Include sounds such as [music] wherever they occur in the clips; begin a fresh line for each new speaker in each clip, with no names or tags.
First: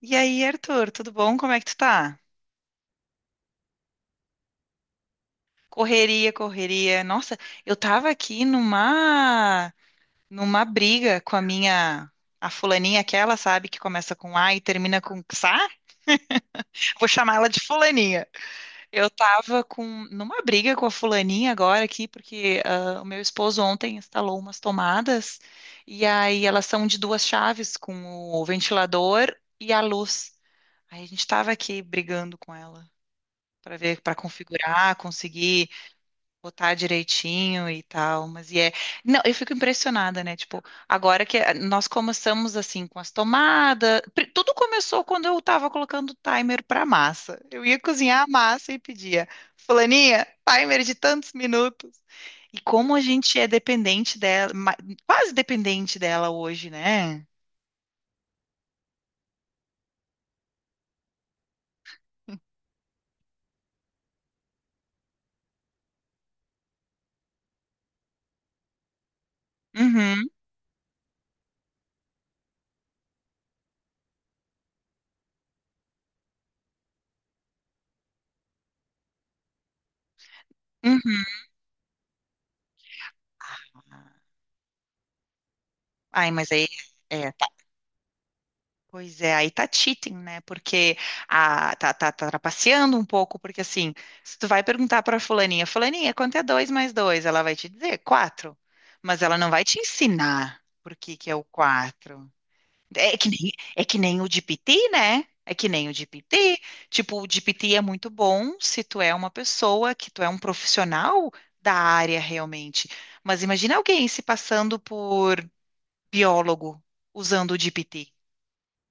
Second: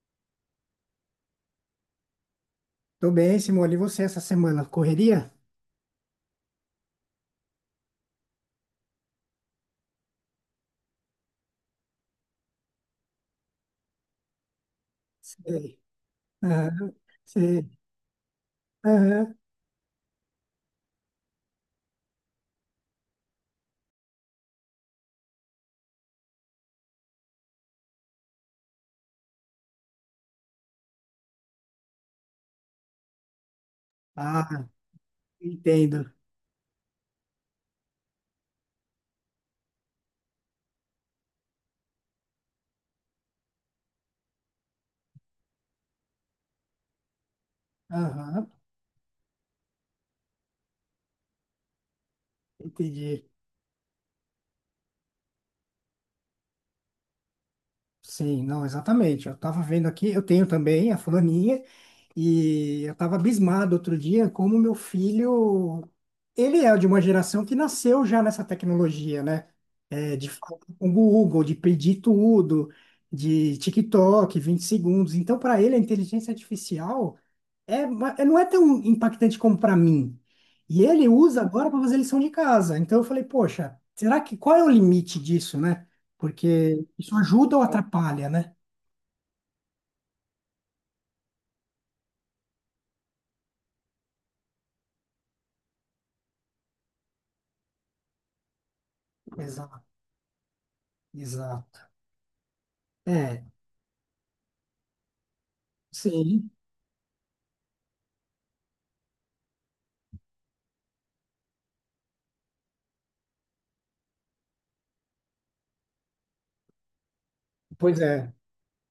E aí, Arthur, tudo bom? Como é que tu tá?
Tô bem, Simone. E você essa semana? Correria?
Correria, correria. Nossa, eu tava aqui numa briga com a minha a fulaninha aquela, sabe, que começa com A e termina com Xá?
Sei. Aham,
Vou chamar ela de
sei.
fulaninha. Eu
Aham.
tava com numa briga com a fulaninha agora aqui porque o meu esposo ontem instalou umas tomadas e aí elas são de 2 chaves com o ventilador e a luz. Aí a gente tava aqui brigando com ela para ver, para
Ah,
configurar, conseguir
entendo.
botar direitinho e tal, mas não, eu fico impressionada, né? Tipo, agora que nós começamos assim com as tomadas. Tudo começou quando eu tava colocando o timer para massa. Eu ia cozinhar a
Aham,
massa e pedia, fulaninha, timer de tantos minutos. E como a
entendi.
gente é dependente dela, quase dependente dela hoje, né?
Sim, não, exatamente. Eu tava vendo aqui, eu tenho também a fulaninha, e eu tava abismado outro dia como meu filho, ele é de uma geração que nasceu já nessa tecnologia, né? É,
Uhum,
de falar com o Google, de pedir tudo, de TikTok, 20 segundos. Então, para ele, a inteligência artificial. É, não é tão impactante como para mim. E ele
uhum.
usa agora para fazer lição de casa. Então eu falei, poxa, será que qual é o limite disso, né?
Ai, mas aí
Porque isso
é. É.
ajuda ou atrapalha, né?
Pois é, aí tá cheating, né? Porque tá trapaceando um pouco, porque assim, se tu vai perguntar pra fulaninha, fulaninha, quanto é dois mais dois? Ela vai te dizer quatro, mas ela não vai te
Exato,
ensinar por que que é o
exato.
quatro.
É,
É que nem o GPT, né? É que nem o
sim,
GPT. Tipo, o GPT é muito bom se tu é uma pessoa, que tu é um profissional da área realmente. Mas imagina alguém se passando por biólogo usando o
pois
GPT.
é.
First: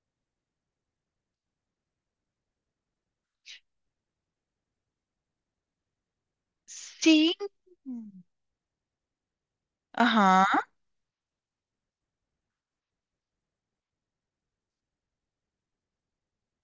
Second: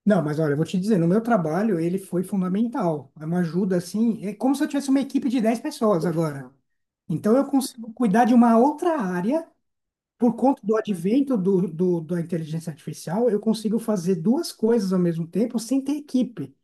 Não, mas olha, eu vou te dizer, no meu trabalho ele foi fundamental. É uma ajuda assim, é como se eu tivesse uma equipe de 10 pessoas agora.
Sim,
Então eu consigo cuidar de uma outra área. Por conta
aham.
do advento da inteligência artificial, eu consigo fazer duas coisas ao mesmo tempo sem ter equipe,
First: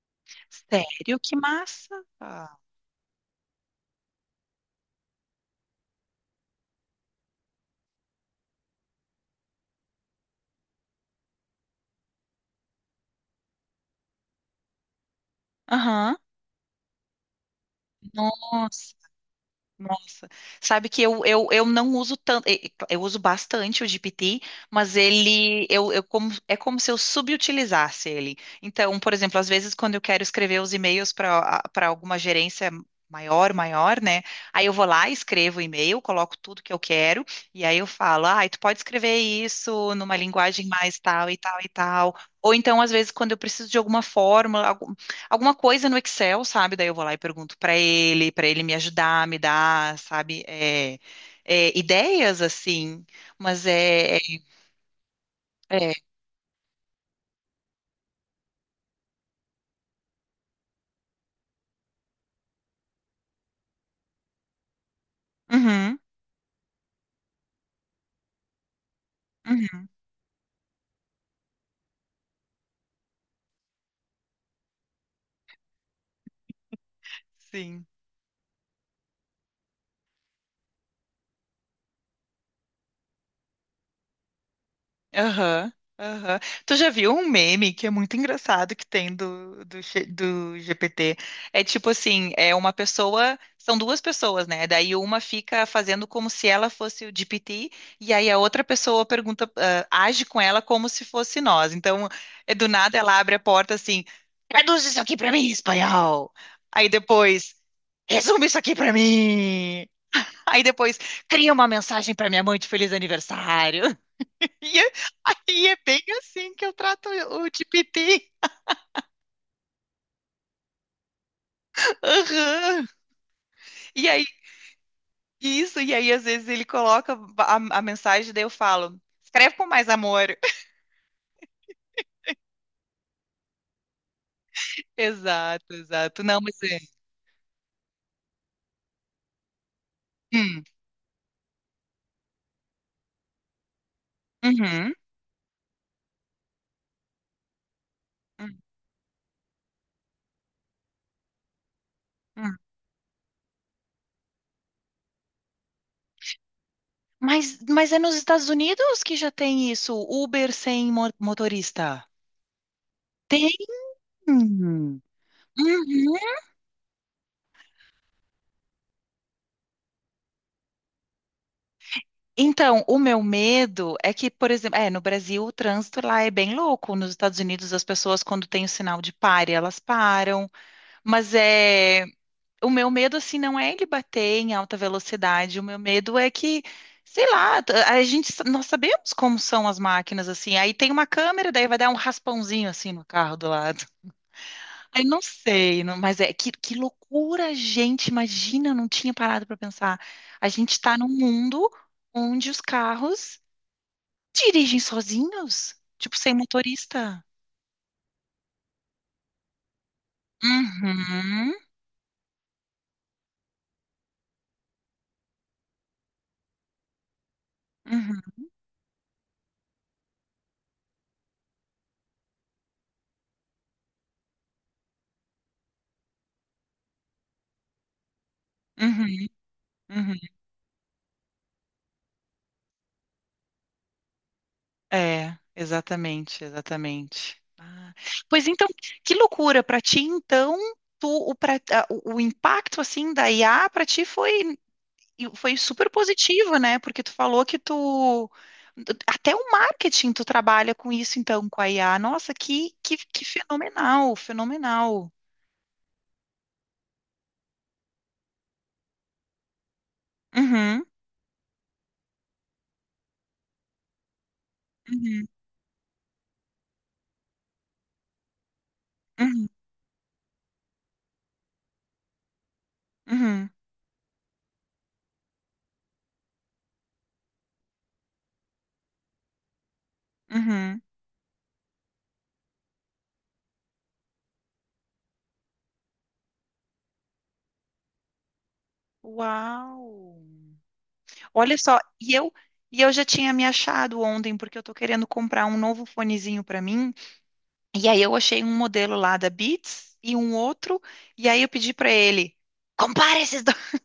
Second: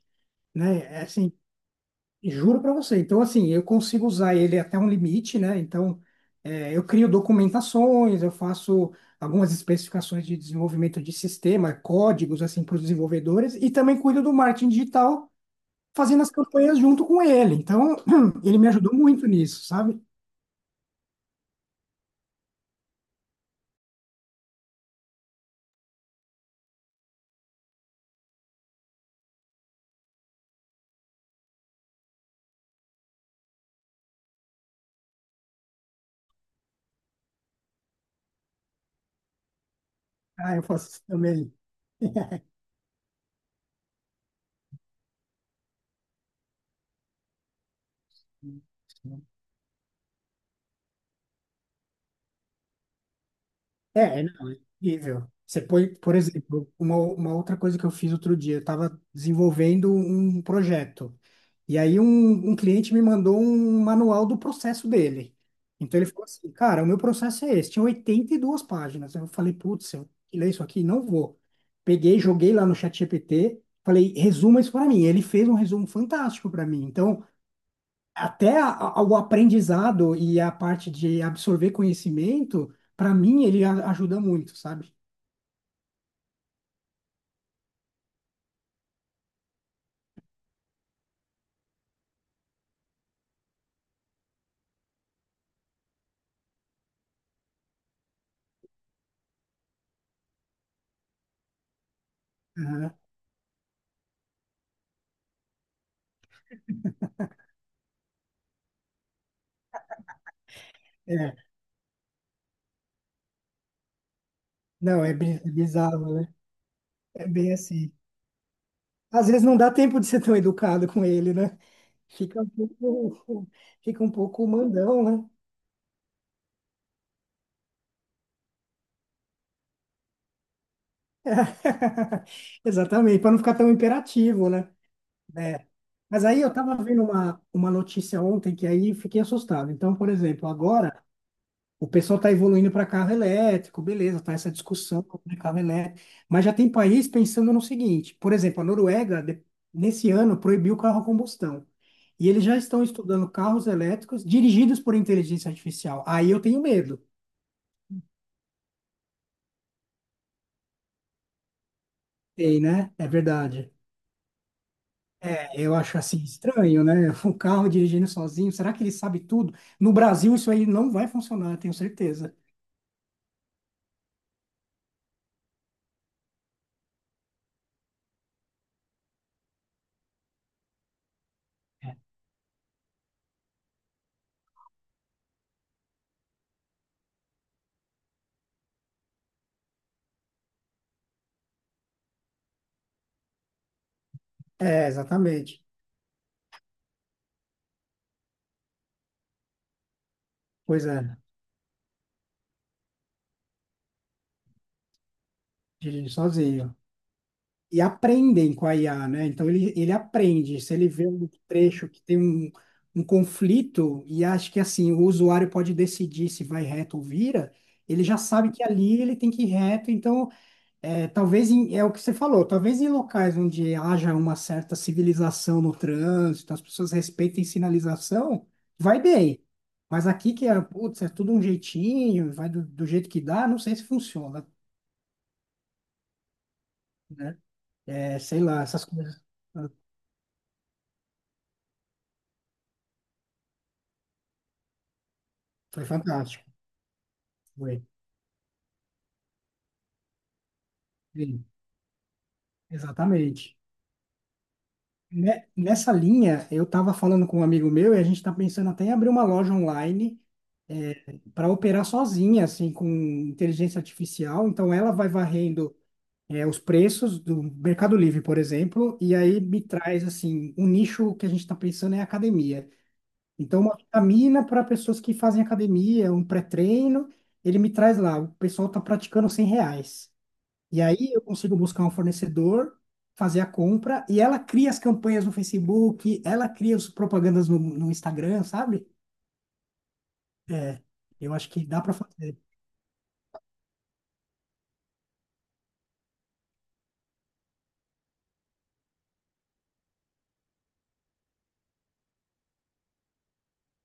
né? É
Sério?
assim,
Que massa!
juro para você. Então, assim, eu consigo usar ele até um limite, né? Então, é, eu crio documentações, eu faço algumas especificações de desenvolvimento de sistema, códigos, assim, para os desenvolvedores, e também cuido do marketing digital,
Aham.
fazendo as campanhas junto com ele. Então, [clears throat] ele me ajudou
Nossa,
muito nisso, sabe?
nossa. Sabe que eu não uso tanto, eu uso bastante o GPT, mas eu como, é como se eu subutilizasse ele. Então, por exemplo, às vezes quando eu quero escrever os e-mails para alguma gerência maior, né? Aí eu vou lá, escrevo o e-mail, coloco tudo que eu quero e aí eu falo: "Ah, tu pode escrever isso numa
Ah, eu
linguagem
faço
mais
isso
tal e
também.
tal e tal". Ou então, às vezes, quando eu preciso de alguma fórmula, alguma coisa no Excel, sabe? Daí eu vou lá e pergunto para ele me ajudar,
[laughs]
me dar, sabe? Ideias assim, mas
É, não, é incrível. Você põe,
é.
por exemplo, uma outra coisa que eu fiz outro dia, eu estava desenvolvendo um projeto. E aí um cliente me mandou um manual do processo dele.
Uhum,
Então ele falou assim, cara, o meu processo é esse, tinha 82 páginas. Eu falei,
uhum,
putz, eu vou ler isso aqui? Não vou. Peguei, joguei lá no chat ChatGPT, falei, resuma isso para mim. Ele fez um resumo fantástico para mim. Então,
sim.
até o aprendizado e a parte de absorver conhecimento, para mim, ele ajuda muito, sabe?
Aham, aham. Tu já viu um meme que é muito engraçado que tem do GPT? É tipo assim, é uma pessoa, são duas pessoas, né? Daí uma fica fazendo como se ela fosse o GPT, e aí a outra pessoa pergunta, ah, age com ela como se fosse nós. Então, é do
Aham.
nada ela abre a porta assim, traduz isso aqui pra mim em espanhol. Aí depois, resume isso aqui pra mim. Aí depois,
É,
cria uma mensagem pra minha mãe de feliz aniversário. E é,
não, é
aí é bem
bizarro, né?
assim que eu trato
É
o
bem assim.
GPT.
Às vezes não dá tempo de ser tão educado com ele, né? Fica um
Aham.
pouco, fica
E
um
aí,
pouco mandão, né?
isso, e aí às vezes ele coloca a mensagem, daí eu falo, escreve com mais amor. [laughs]
[laughs] Exatamente, para não ficar tão imperativo, né? É.
Exato, exato.
Mas
Não,
aí eu
mas
estava
é.
vendo uma notícia ontem que aí fiquei assustado. Então, por exemplo,
Hum,
agora, o pessoal está evoluindo para carro elétrico, beleza, tá essa
uhum,
discussão sobre carro elétrico. Mas já tem país pensando no seguinte: por
hum,
exemplo, a Noruega, nesse ano, proibiu o carro a combustão. E eles
hum.
já estão estudando carros elétricos dirigidos por inteligência artificial. Aí eu tenho medo.
Mas é nos Estados Unidos que já tem isso, Uber sem motorista.
Tem, né? É
Tem.
verdade.
Uhum.
É, eu acho assim estranho, né? [laughs] Um carro dirigindo sozinho, será que ele sabe tudo? No Brasil, isso aí não vai funcionar, eu tenho certeza.
Então, o meu medo é que, por exemplo, é, no Brasil o trânsito lá é bem louco. Nos Estados Unidos as pessoas quando tem o sinal de pare, elas param, mas é, o meu medo assim não é ele bater em alta velocidade, o meu medo é que, sei lá, nós sabemos como são as máquinas assim. Aí tem uma câmera, daí vai dar um raspãozinho assim no carro do lado.
É,
[laughs] Aí não
exatamente.
sei, mas é que loucura, gente, imagina, eu não tinha parado para pensar. A gente
Pois
está num
é,
mundo onde os carros dirigem sozinhos?
dirigindo
Tipo, sem
sozinho,
motorista?
e aprendem com a IA, né? Então ele aprende. Se ele vê um
Uhum,
trecho que tem um conflito e acha que assim o usuário pode decidir se vai reto ou vira, ele já
uhum,
sabe que ali ele tem que ir reto. Então, é, talvez é o que você falou, talvez em locais onde haja uma certa civilização no trânsito, as pessoas respeitem sinalização, vai
uhum,
bem. Mas
uhum.
aqui que é, putz, é tudo um jeitinho, vai do jeito que dá, não sei se funciona,
É, exatamente,
né?
exatamente. Ah,
É, sei
pois
lá,
então,
essas
que
coisas.
loucura para ti, então, tu, o, pra- a- o impacto assim da IA para ti foi, foi
Foi
super
fantástico.
positivo, né? Porque tu falou que
Foi.
tu até o marketing tu trabalha com isso
Sim,
então, com a IA. Nossa, que
exatamente.
fenomenal, fenomenal.
Nessa linha, eu estava falando com um amigo meu e a gente está pensando até em abrir uma loja online
Uhum,
para operar sozinha, assim, com inteligência artificial. Então, ela vai
uhum,
varrendo os preços do Mercado Livre, por exemplo, e aí
uhum,
me traz, assim, um nicho que a gente está pensando é academia.
uhum,
Então, uma vitamina para pessoas que fazem academia, um pré-treino, ele me traz lá, o pessoal está praticando R$ 100.
uhum.
E aí eu consigo buscar um fornecedor, fazer a compra, e ela cria as campanhas no Facebook, ela cria as propagandas no Instagram, sabe?
Uau!
É, eu acho
Olha
que
só,
dá para fazer.
e eu já tinha me achado ontem porque eu tô querendo comprar um novo fonezinho pra mim. E aí eu achei um modelo lá da Beats e um outro, e aí eu pedi pra ele: compara esses dois. [laughs]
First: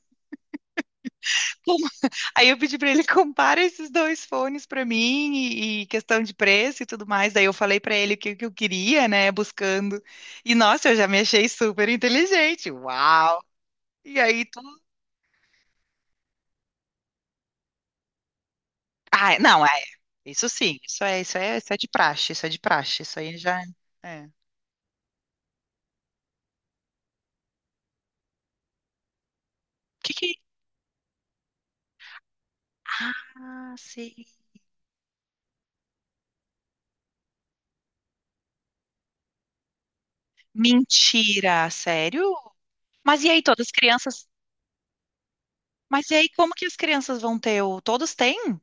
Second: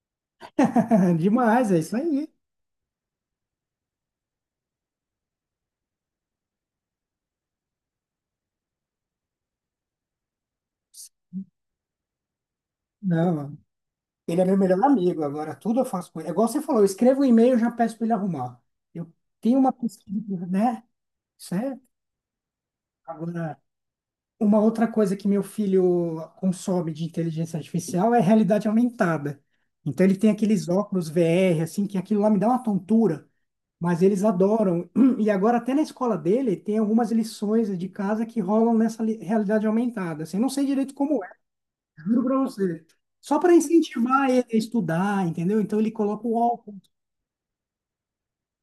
[laughs] Demais,
Com-
é isso aí.
Aí eu pedi pra ele compara esses dois fones pra mim e questão de preço e tudo mais. Daí eu falei pra ele o que, que eu queria, né, buscando. E nossa, eu já me achei super inteligente. Uau!
Não,
E
ele
aí
é meu
tu.
melhor amigo, agora tudo eu faço com ele. É igual você falou, eu escrevo um e-mail e já peço para ele arrumar. Eu
Ah,
tenho
não.
uma pesquisa,
Isso sim,
né?
isso é, isso é, isso é
Certo?
de praxe, isso é de praxe, isso aí
Agora.
já. É.
Uma outra coisa que meu filho consome de inteligência artificial é realidade aumentada. Então ele
Que...
tem aqueles óculos VR, assim, que aquilo lá me dá uma tontura,
Ah,
mas
sei.
eles adoram. [clears throat] E agora até na escola dele tem algumas lições de casa que rolam nessa realidade aumentada. Assim, eu não sei direito como é,
Mentira, sério?
juro pra você.
Mas e
Só
aí,
para
todas as crianças?
incentivar ele a estudar, entendeu? Então ele
Mas e
coloca
aí,
o
como que as
óculos.
crianças vão ter o. Todos têm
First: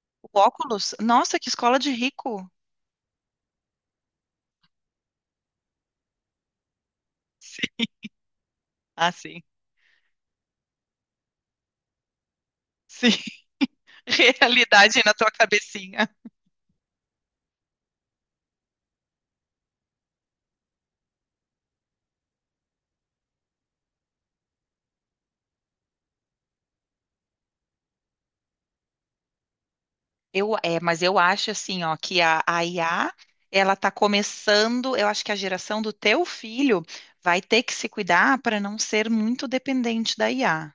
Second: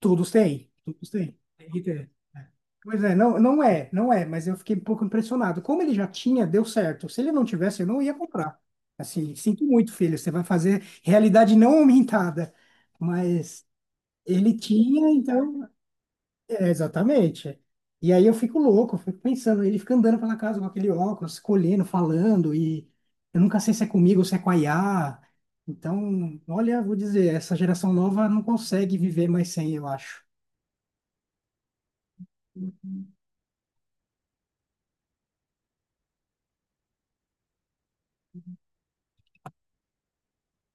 Todos
o
têm,
óculos?
todos
Nossa,
têm.
que
Tem
escola
que
de
ter. É.
rico.
Pois é, não, não é, não é, mas eu fiquei um pouco impressionado. Como ele já tinha, deu certo. Se ele não tivesse,
Sim.
eu não ia comprar.
Ah,
Assim,
sim.
sinto muito, filho, você vai fazer realidade não aumentada.
Sim.
Mas
[laughs]
ele
Realidade
tinha,
na tua
então.
cabecinha.
É, exatamente. E aí eu fico louco, eu fico pensando, ele fica andando pela casa com aquele óculos, escolhendo, falando, e eu nunca sei se é comigo ou se é com a IA. Então, olha, vou dizer, essa geração nova não consegue viver mais sem, eu acho.
Eu, é, mas eu acho assim, ó, que a IA, ela tá começando, eu acho que a geração do teu filho vai ter que se cuidar para não ser muito dependente da IA.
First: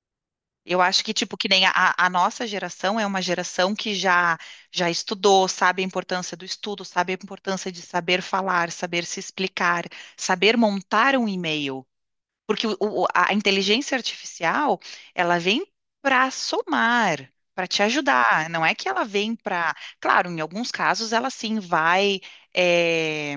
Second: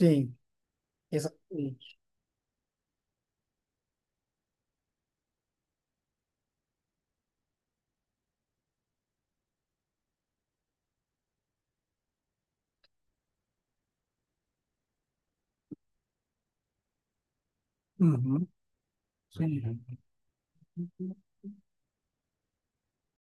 Sim.
Eu acho que, tipo, que nem
Exatamente.
a nossa geração é uma geração que já estudou, sabe a importância do estudo, sabe a importância de saber falar, saber se explicar, saber montar um e-mail. Porque a inteligência artificial, ela vem para somar, para te
Uhum,
ajudar. Não é que ela vem
sim.
para. Claro, em alguns casos ela sim vai. eh,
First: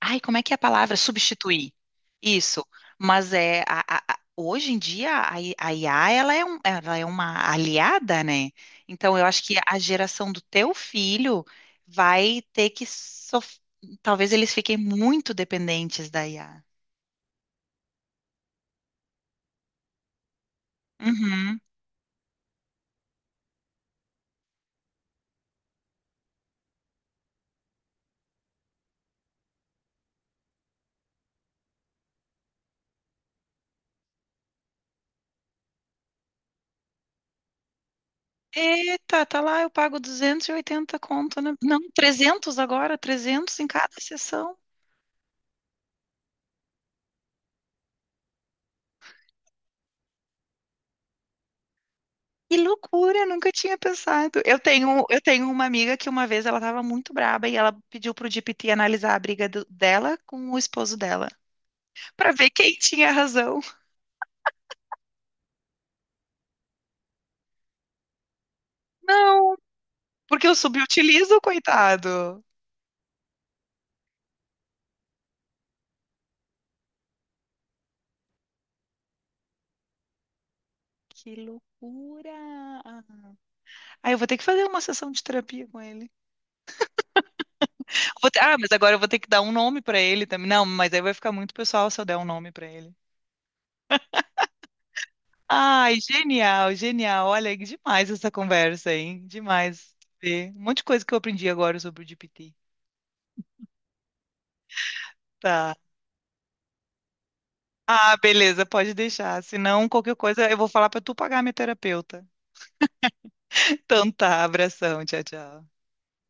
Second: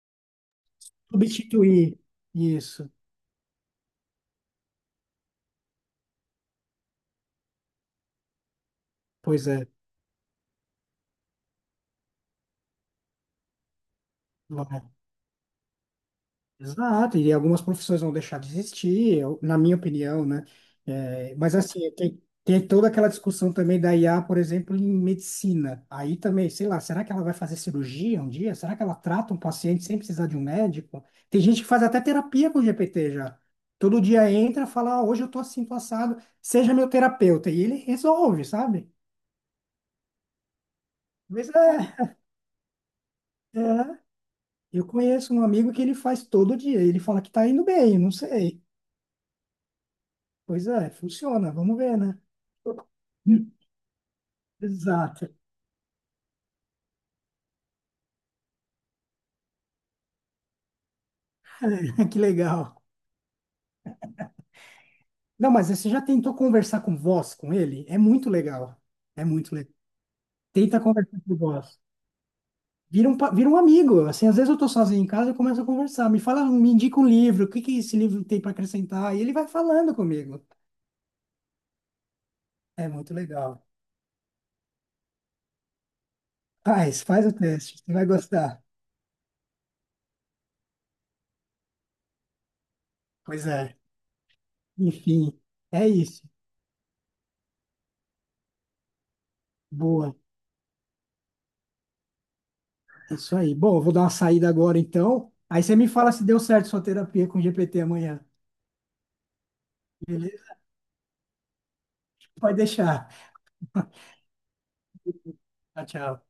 Ai, como é que é a palavra? Substituir.
Substituir
Isso.
isso.
Mas é hoje em dia a IA ela é, ela é uma aliada, né? Então eu acho
Pois
que
é.
a geração do teu filho vai ter que talvez eles fiquem
Vai.
muito dependentes da IA.
Exato. E algumas profissões vão deixar de existir, na minha opinião, né? É, mas
Uhum.
assim, tem toda aquela discussão também da IA, por exemplo, em medicina. Aí também, sei lá, será que ela vai fazer cirurgia um dia? Será que ela trata um paciente sem precisar de um médico? Tem gente que faz até terapia com o GPT já. Todo dia entra, fala, "Ah, hoje eu tô assim, tô assado, seja meu terapeuta". E ele resolve, sabe?
Eita, tá lá, eu pago 280 conto,
Mas
né? Não,
é.
300 agora, 300 em cada
é.
sessão.
Eu conheço um amigo que ele faz todo dia. Ele fala que tá indo bem, não sei. Pois é, funciona, vamos ver, né?
Que loucura, eu nunca
Hum.
tinha pensado. Eu
Exato.
tenho uma amiga que uma vez ela estava muito braba e ela pediu pro GPT analisar a briga dela com o esposo dela,
[laughs] Que
para ver quem
legal.
tinha razão.
Não, mas você já tentou conversar com voz com ele? É muito legal. É
Não,
muito legal.
porque eu
Tenta conversar com
subutilizo,
voz.
coitado.
Vira um amigo. Assim, às vezes eu tô sozinho em casa e começo a conversar. Me fala, me indica um livro. O que que esse livro tem para acrescentar? E ele vai falando comigo.
Que
É
loucura.
muito legal.
Ah, eu vou ter que fazer uma sessão de terapia com ele.
Faz, faz o teste. Você vai gostar.
Mas agora eu vou ter que dar um nome para ele também. Não, mas aí vai ficar muito pessoal se eu der um nome para ele.
Pois é. Enfim, é
Ai,
isso.
genial, genial. Olha, que demais essa conversa, hein? Demais.
Boa.
Ver. Um monte de coisa que eu aprendi agora sobre o GPT.
É isso aí. Bom, eu vou dar uma saída agora então. Aí
Tá.
você me fala se deu certo sua terapia com GPT
Ah,
amanhã.
beleza, pode deixar. Se não qualquer coisa,
Beleza?
eu vou falar pra tu pagar a minha terapeuta.
Pode deixar.
Então
[laughs]
tá, abração, tchau, tchau.
Tchau, tchau.